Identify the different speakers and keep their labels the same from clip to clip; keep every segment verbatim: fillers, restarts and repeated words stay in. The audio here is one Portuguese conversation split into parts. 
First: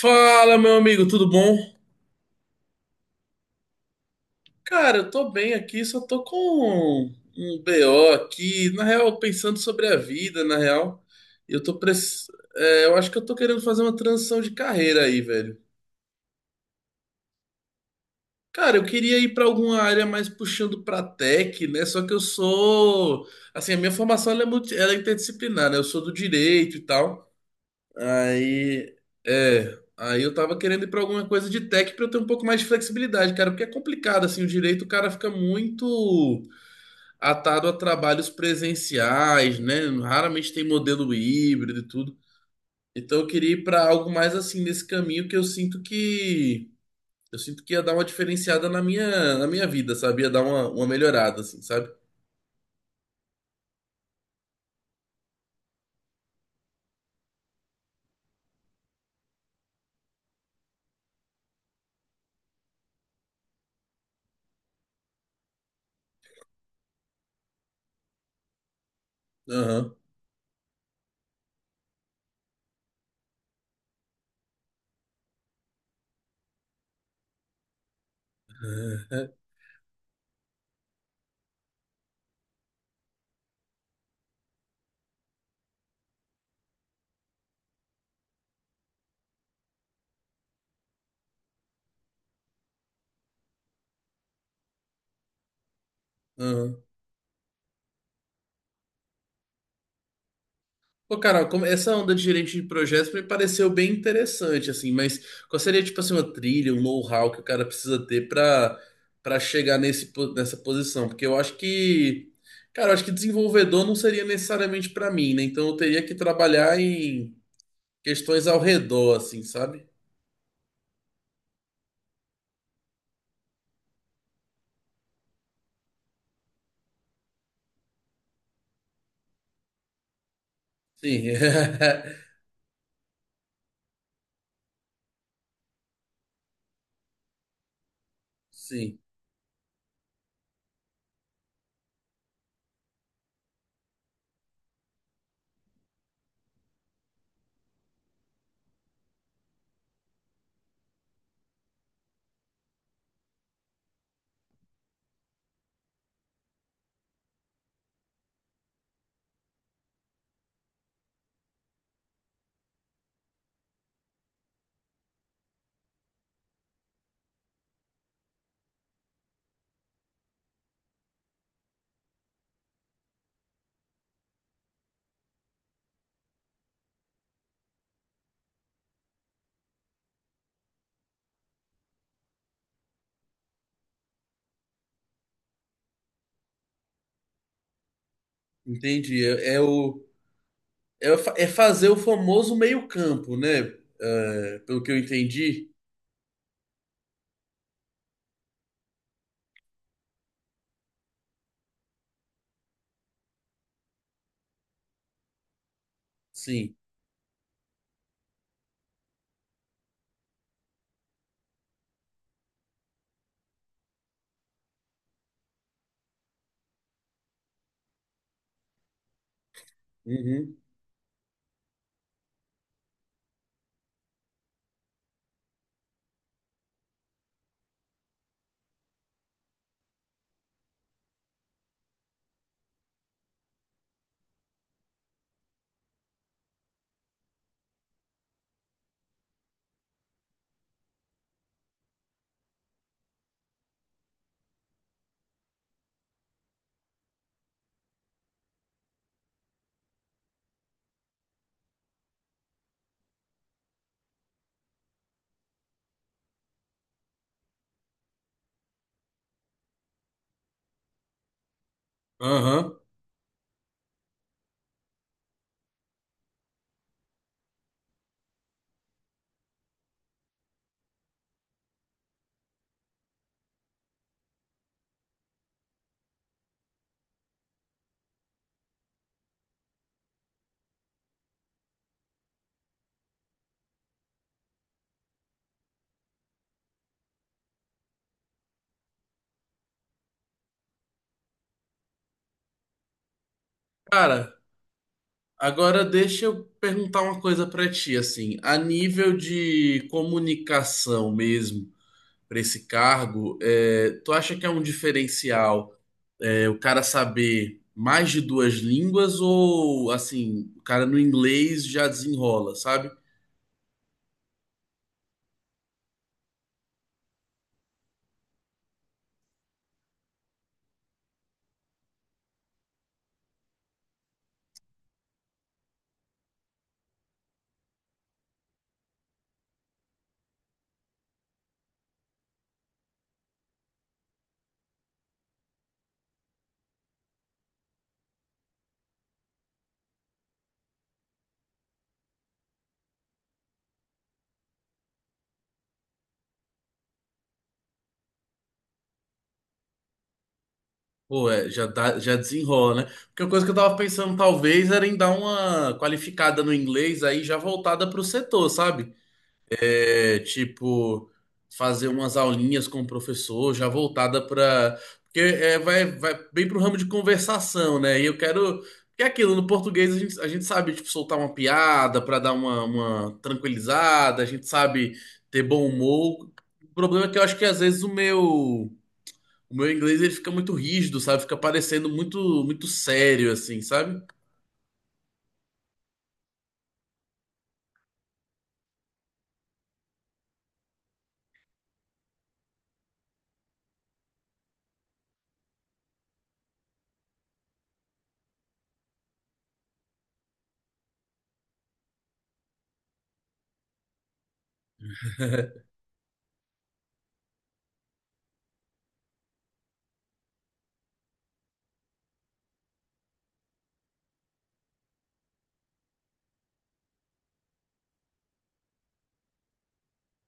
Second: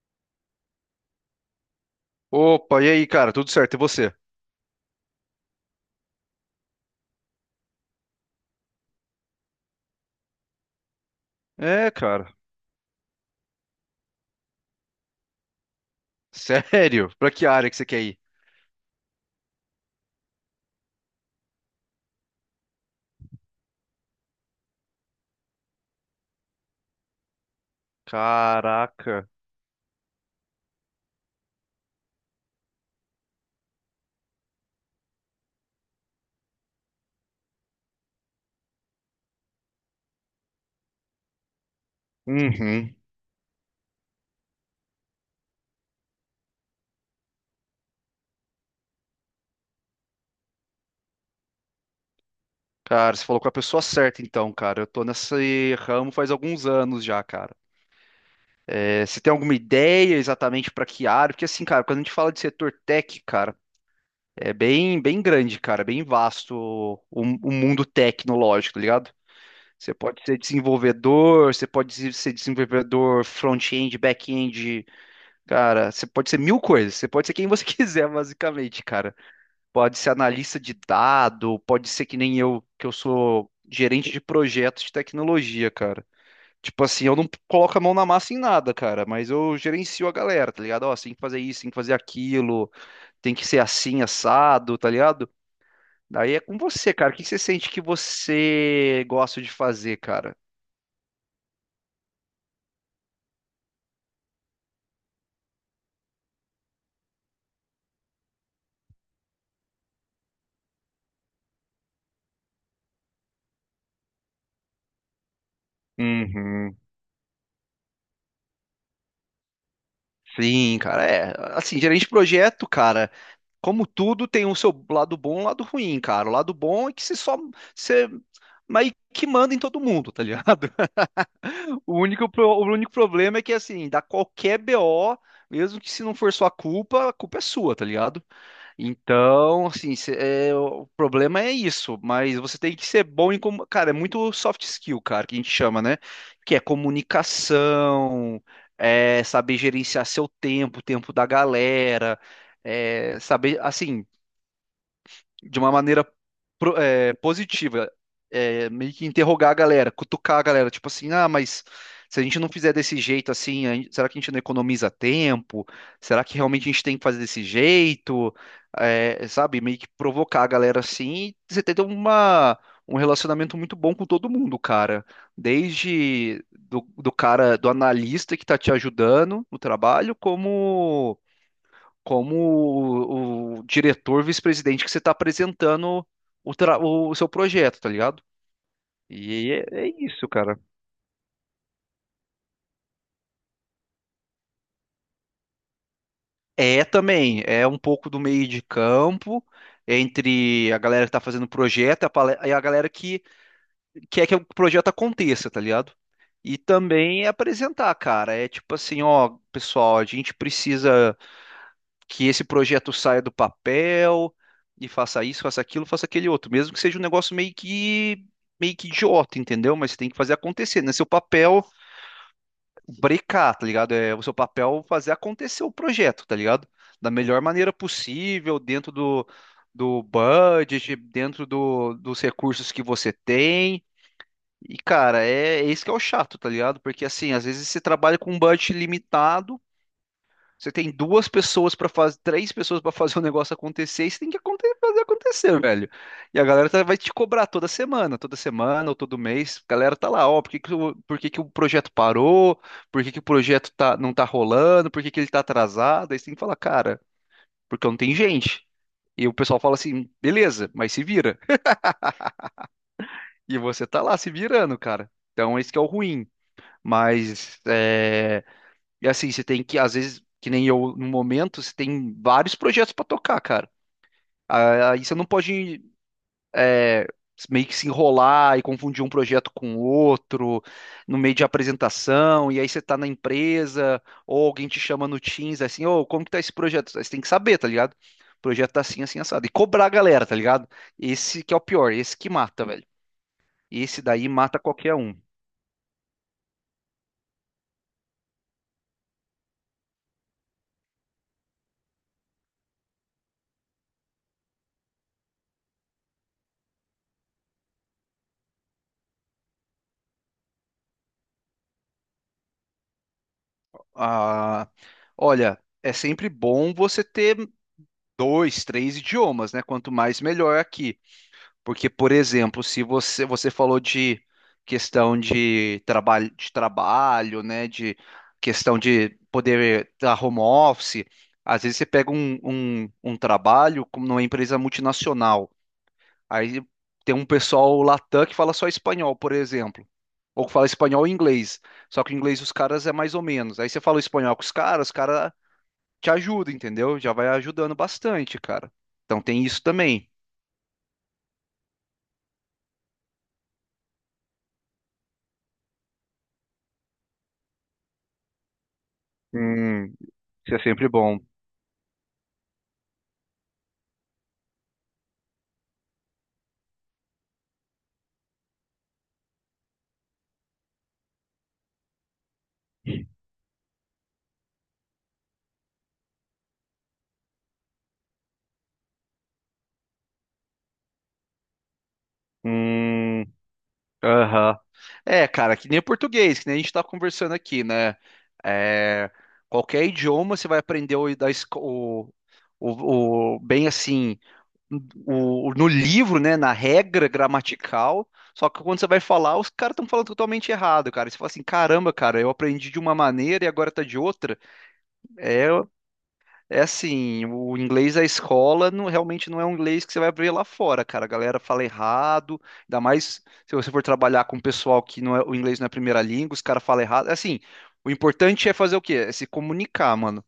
Speaker 1: Fala, meu amigo, tudo bom?
Speaker 2: Opa, e aí, cara? Tudo certo? E você?
Speaker 1: Cara, eu tô bem aqui, só tô com um B O aqui, na real, pensando sobre a vida, na real. Eu tô
Speaker 2: É,
Speaker 1: press...
Speaker 2: cara.
Speaker 1: é, eu acho que eu tô querendo fazer uma transição de carreira aí, velho.
Speaker 2: Sério? Pra que área que você quer ir?
Speaker 1: Cara, eu queria ir pra alguma área mais puxando pra tech, né? Só que eu sou, assim, a minha formação ela é multi... ela é interdisciplinar, né? Eu sou do direito e tal. Aí,
Speaker 2: Caraca.
Speaker 1: é, aí eu tava querendo ir pra alguma coisa de tech pra eu ter um pouco mais de flexibilidade, cara, porque é complicado assim, o direito, o cara fica muito atado a trabalhos presenciais, né? Raramente tem modelo híbrido e tudo.
Speaker 2: Uhum.
Speaker 1: Então eu queria ir pra algo mais assim nesse caminho que eu sinto que eu sinto que ia dar uma diferenciada na minha na minha vida, sabe? Ia dar uma, uma melhorada assim, sabe?
Speaker 2: Cara, você falou com a pessoa certa, então, cara. Eu tô nesse ramo faz alguns anos já, cara. É, você tem alguma ideia exatamente pra que área? Porque, assim, cara, quando a gente fala de setor tech, cara, é bem, bem grande, cara. É bem vasto o, o mundo tecnológico, tá ligado? Você
Speaker 1: Aham.
Speaker 2: pode ser desenvolvedor, você pode ser desenvolvedor front-end, back-end. Cara, você pode ser mil coisas, você pode ser quem você quiser, basicamente, cara. Pode ser analista de dado, pode ser que nem eu, que eu sou gerente de projetos de tecnologia, cara. Tipo assim, eu não coloco a mão na massa em nada, cara, mas eu gerencio a galera, tá ligado? Ó, você tem que fazer isso, tem que fazer aquilo, tem que ser assim, assado, tá ligado? Daí é com
Speaker 1: Aham.
Speaker 2: você, cara. O que você sente que você gosta de fazer, cara?
Speaker 1: Pô, Carol, como- essa onda de gerente de projetos me pareceu bem interessante, assim, mas qual seria, tipo assim, uma trilha, um know-how que o cara precisa ter pra para chegar nesse, po- nessa posição? Porque eu acho que, cara, eu acho que desenvolvedor não seria necessariamente pra mim, né? Então eu teria que
Speaker 2: Uhum.
Speaker 1: trabalhar em questões ao redor, assim, sabe?
Speaker 2: Sim, cara, é. Assim, gerente de projeto, cara. Como tudo tem o seu lado bom e o lado ruim, cara. O lado bom é que você só você mas que manda em todo mundo, tá ligado?
Speaker 1: Sim,
Speaker 2: O único, pro- o único problema é que, assim, dá qualquer B O, mesmo que se não for sua culpa, a culpa é sua, tá ligado?
Speaker 1: sim,
Speaker 2: Então, assim, cê- é, o problema é isso, mas você tem que ser bom em. Como, cara, é muito soft skill, cara, que a gente chama, né? Que é comunicação, é saber gerenciar seu tempo, o tempo da galera, é saber, assim, de uma maneira, pro- é, positiva, é, meio que interrogar a galera, cutucar a galera, tipo assim, ah, mas se a gente não fizer desse jeito assim, a gente- será que a gente não economiza tempo? Será que realmente a gente tem que fazer desse jeito? É, sabe, meio que provocar a galera assim, e você ter uma um relacionamento muito bom com todo mundo, cara. Desde do, do cara, do analista que tá te ajudando no trabalho, como como o, o diretor, vice-presidente que você está apresentando o, tra- o seu projeto, tá ligado?
Speaker 1: entendi.
Speaker 2: E
Speaker 1: É, é
Speaker 2: é, é
Speaker 1: o,
Speaker 2: isso, cara.
Speaker 1: é, o fa- é fazer o famoso meio-campo, né? É, pelo que eu entendi,
Speaker 2: É também, é um pouco do meio de campo entre a galera que tá fazendo o projeto e a, pale- e a galera que quer que o projeto aconteça, tá ligado? E
Speaker 1: sim.
Speaker 2: também é apresentar, cara. É tipo assim, ó, pessoal, a gente precisa que esse projeto saia do papel e faça isso, faça aquilo, faça aquele outro, mesmo que seja um negócio meio que meio que idiota, entendeu? Mas você tem que fazer
Speaker 1: Uhum.
Speaker 2: acontecer, né? Seu papel brecar, tá ligado? É o seu papel fazer acontecer o projeto, tá ligado? Da melhor maneira possível, dentro do, do budget, dentro do, dos recursos que você tem. E, cara, é, é isso que é o chato, tá ligado? Porque, assim, às vezes você trabalha com um budget limitado. Você tem duas pessoas para fazer, três pessoas para fazer o negócio acontecer, e você tem que aconte- fazer acontecer, velho. E a galera tá- vai te cobrar toda semana, toda semana ou todo mês. A galera tá lá, ó, por que que o, por que que o projeto parou? Por que que o projeto tá, não tá rolando? Por que que ele tá atrasado? Aí você tem que falar, cara, porque não tem gente. E o pessoal fala assim, beleza, mas se vira.
Speaker 1: Aham.
Speaker 2: E você tá lá se virando, cara. Então esse que é o ruim. Mas é, e assim, você tem que, às vezes, que nem eu, no momento, você tem vários projetos pra tocar, cara. Ah, aí você não pode, é, meio que se enrolar e confundir um projeto com outro no meio de apresentação, e aí você tá na empresa, ou alguém te chama no Teams, assim, ô, como que tá esse projeto? Aí você tem que saber, tá ligado? O projeto tá assim, assim, assado. E cobrar a galera, tá ligado? Esse que é o pior, esse que mata, velho. Esse daí
Speaker 1: Cara.
Speaker 2: mata qualquer um.
Speaker 1: Agora deixa eu perguntar uma coisa para ti, assim, a nível de comunicação mesmo para esse cargo, é, tu acha que é um diferencial, é, o cara saber mais de duas línguas ou assim, o cara no inglês já desenrola, sabe?
Speaker 2: Ah, olha, é sempre bom você ter dois, três idiomas, né? Quanto mais melhor aqui. Porque, por exemplo, se você você falou de questão de trabalho, de trabalho, né? De questão de poder dar home office, às vezes você pega um, um, um trabalho como numa empresa multinacional. Aí tem um pessoal latam que fala só espanhol, por exemplo. Ou que fala espanhol e inglês. Só que o inglês dos caras é mais ou menos. Aí você fala o espanhol com os caras, os caras te ajuda, entendeu? Já vai ajudando bastante, cara. Então tem isso também.
Speaker 1: Pô, é, já dá- já desenrola, né? Porque a coisa que eu tava pensando talvez era em dar uma qualificada no inglês aí já voltada pro setor, sabe?
Speaker 2: Hum,
Speaker 1: É,
Speaker 2: isso é sempre
Speaker 1: tipo,
Speaker 2: bom.
Speaker 1: fazer umas aulinhas com o professor, já voltada para. Porque é, vai, vai bem pro ramo de conversação, né? E eu quero. Porque é aquilo, no português a gente, a gente sabe, tipo, soltar uma piada para dar uma, uma tranquilizada, a gente sabe ter bom humor. O problema é que eu acho que às vezes o meu. O meu inglês ele fica muito rígido, sabe? Fica parecendo muito muito
Speaker 2: Hum,
Speaker 1: sério, assim, sabe?
Speaker 2: aham. É, cara, que nem o português, que nem a gente tá conversando aqui, né? É, qualquer idioma você vai aprender o, da esco- o, o, o- bem assim, o, no livro, né? Na regra gramatical. Só que quando você vai falar, os caras estão falando totalmente errado, cara. E você fala assim, caramba, cara, eu aprendi de uma maneira e agora tá de outra. É, É, assim, o inglês da escola não- realmente não é um inglês que você vai ver lá fora, cara. A galera fala errado, ainda mais se você for trabalhar com um pessoal que não é, o inglês não é a primeira língua, os caras falam errado. Assim, o importante é fazer o quê? É se comunicar, mano.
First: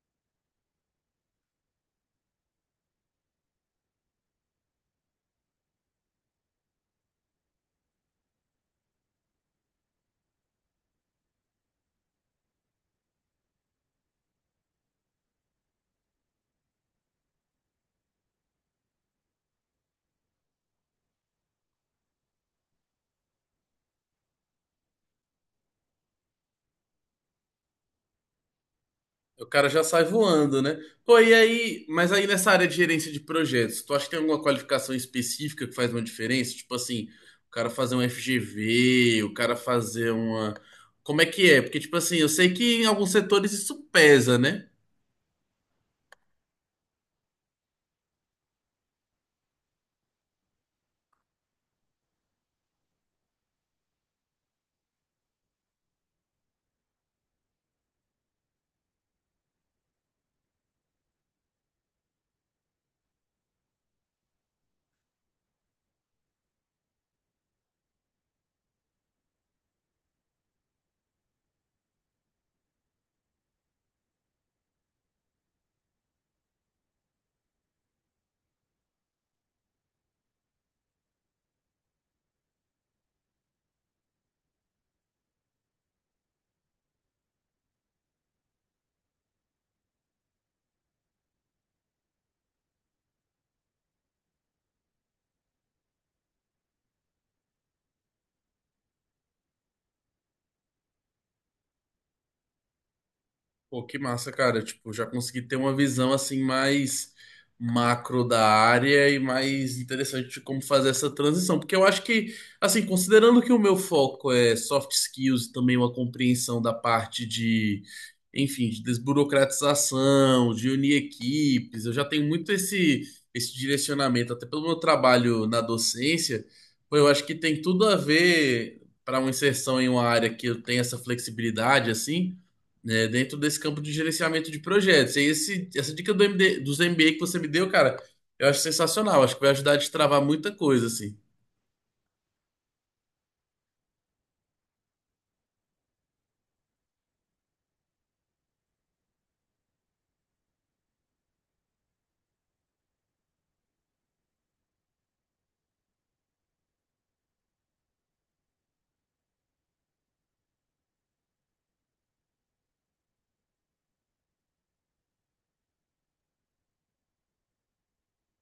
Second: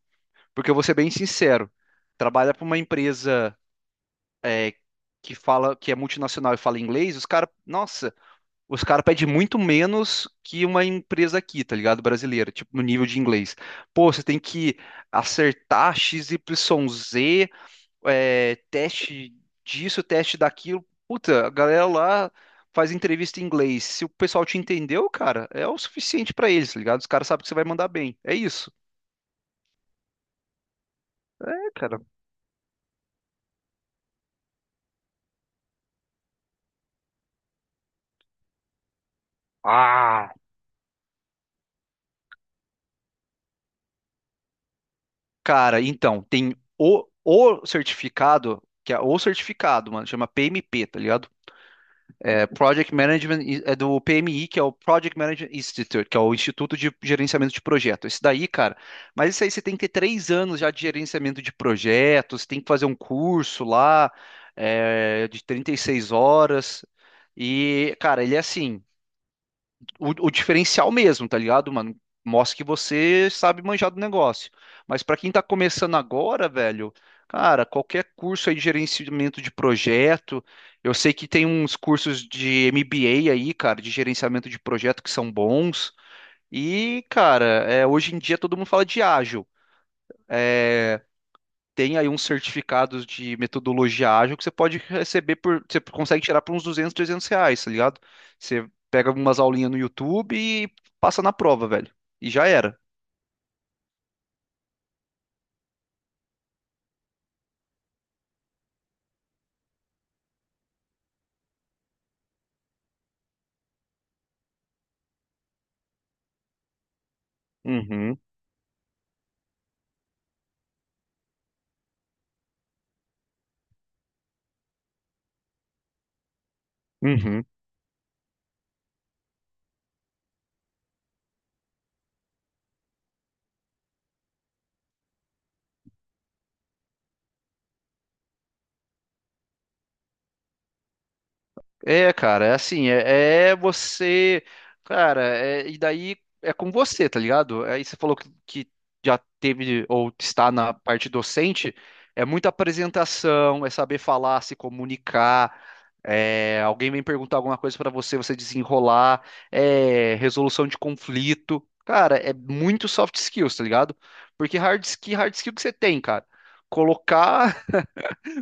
Speaker 2: Porque eu vou ser bem sincero, trabalha para uma empresa, é, que fala que é multinacional e fala inglês, os caras, nossa, os caras pedem muito menos que uma empresa aqui, tá ligado? Brasileira, tipo, no nível de inglês. Pô, você tem que acertar x XYZ, é, teste disso, teste daquilo. Puta, a galera lá faz entrevista em inglês. Se o pessoal te entendeu, cara, é o suficiente pra eles, tá ligado? Os caras sabem que você vai mandar bem. É isso.
Speaker 1: O cara já sai voando, né? Pô, e
Speaker 2: É,
Speaker 1: aí,
Speaker 2: cara.
Speaker 1: mas aí nessa área de gerência de projetos, tu acha que tem alguma qualificação específica que faz uma diferença? Tipo assim, o cara fazer um F G V, o cara fazer
Speaker 2: Ah,
Speaker 1: uma. Como é que é? Porque, tipo assim, eu sei que em alguns setores isso pesa, né?
Speaker 2: cara, então, tem o, o certificado, que é o certificado, mano, chama P M P, tá ligado? é, Project Management é do P M I, que é o Project Management Institute, que é o Instituto de Gerenciamento de Projetos. Isso daí, cara, mas isso aí você tem que ter três anos já de gerenciamento de projetos, tem que fazer um curso lá é, de trinta e seis horas. E, cara, ele é assim, o, o diferencial mesmo, tá ligado, mano? Mostra que você sabe manjar do negócio. Mas pra quem tá começando agora, velho, cara, qualquer curso aí de gerenciamento de projeto, eu sei que tem uns cursos de M B A aí, cara, de gerenciamento de projeto que são bons. E, cara, é, hoje em dia todo mundo fala de ágil, tem aí uns certificados de metodologia ágil que você pode receber por, você consegue tirar por uns duzentos trezentos reais, tá ligado? Você pega umas aulinhas no YouTube e passa na prova, velho. E já era.
Speaker 1: Pô, que massa, cara. Tipo, já consegui ter uma visão assim mais macro da área e mais interessante de como fazer essa transição. Porque eu acho que, assim, considerando que o meu foco é soft skills e também uma compreensão da parte de,
Speaker 2: Uhum,
Speaker 1: enfim, de desburocratização, de unir equipes, eu já tenho muito esse, esse direcionamento, até pelo meu trabalho na docência, pô, eu acho que
Speaker 2: uhum.
Speaker 1: tem tudo a ver para uma inserção em uma área que eu tenho essa flexibilidade, assim, né, dentro desse campo de gerenciamento de projetos. E esse, essa dica do M D, dos M B A que você me deu, cara, eu acho sensacional. Acho que vai ajudar a destravar muita coisa, assim.
Speaker 2: É, cara, é assim, é, é você, cara, é- e daí é com você, tá ligado? Aí você falou que, que já teve ou está na parte docente, é muita apresentação, é saber falar, se comunicar, é, alguém vem perguntar alguma coisa pra você, você desenrolar, é resolução de conflito, cara, é muito soft skills, tá ligado? Porque hard skill, hard skill que você tem, cara, colocar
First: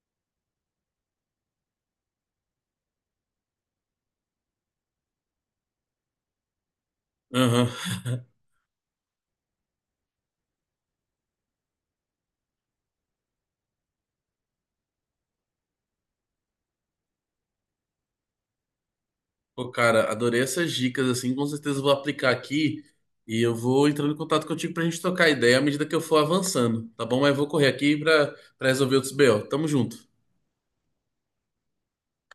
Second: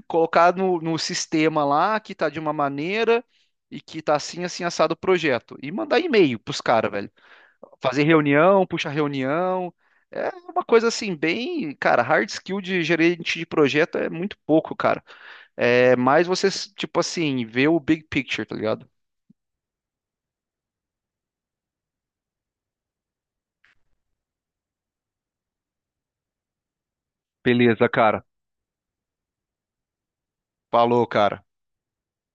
Speaker 2: colocar no, no sistema lá que tá de uma maneira e que tá assim, assim, assado o projeto. E mandar e-mail pros caras, velho.
Speaker 1: Aham.
Speaker 2: Fazer reunião, puxar reunião. É uma coisa assim, bem, cara, hard skill de gerente de projeto é muito pouco, cara. É mais você, tipo assim, ver o big picture, tá ligado?
Speaker 1: Pô, cara, adorei essas dicas, assim. Com certeza eu vou aplicar aqui e eu vou entrando em contato contigo pra gente trocar ideia à medida que eu for avançando, tá bom? Mas eu vou correr
Speaker 2: Beleza,
Speaker 1: aqui
Speaker 2: cara.
Speaker 1: pra, pra resolver outros B O. Tamo junto.
Speaker 2: Falou, cara.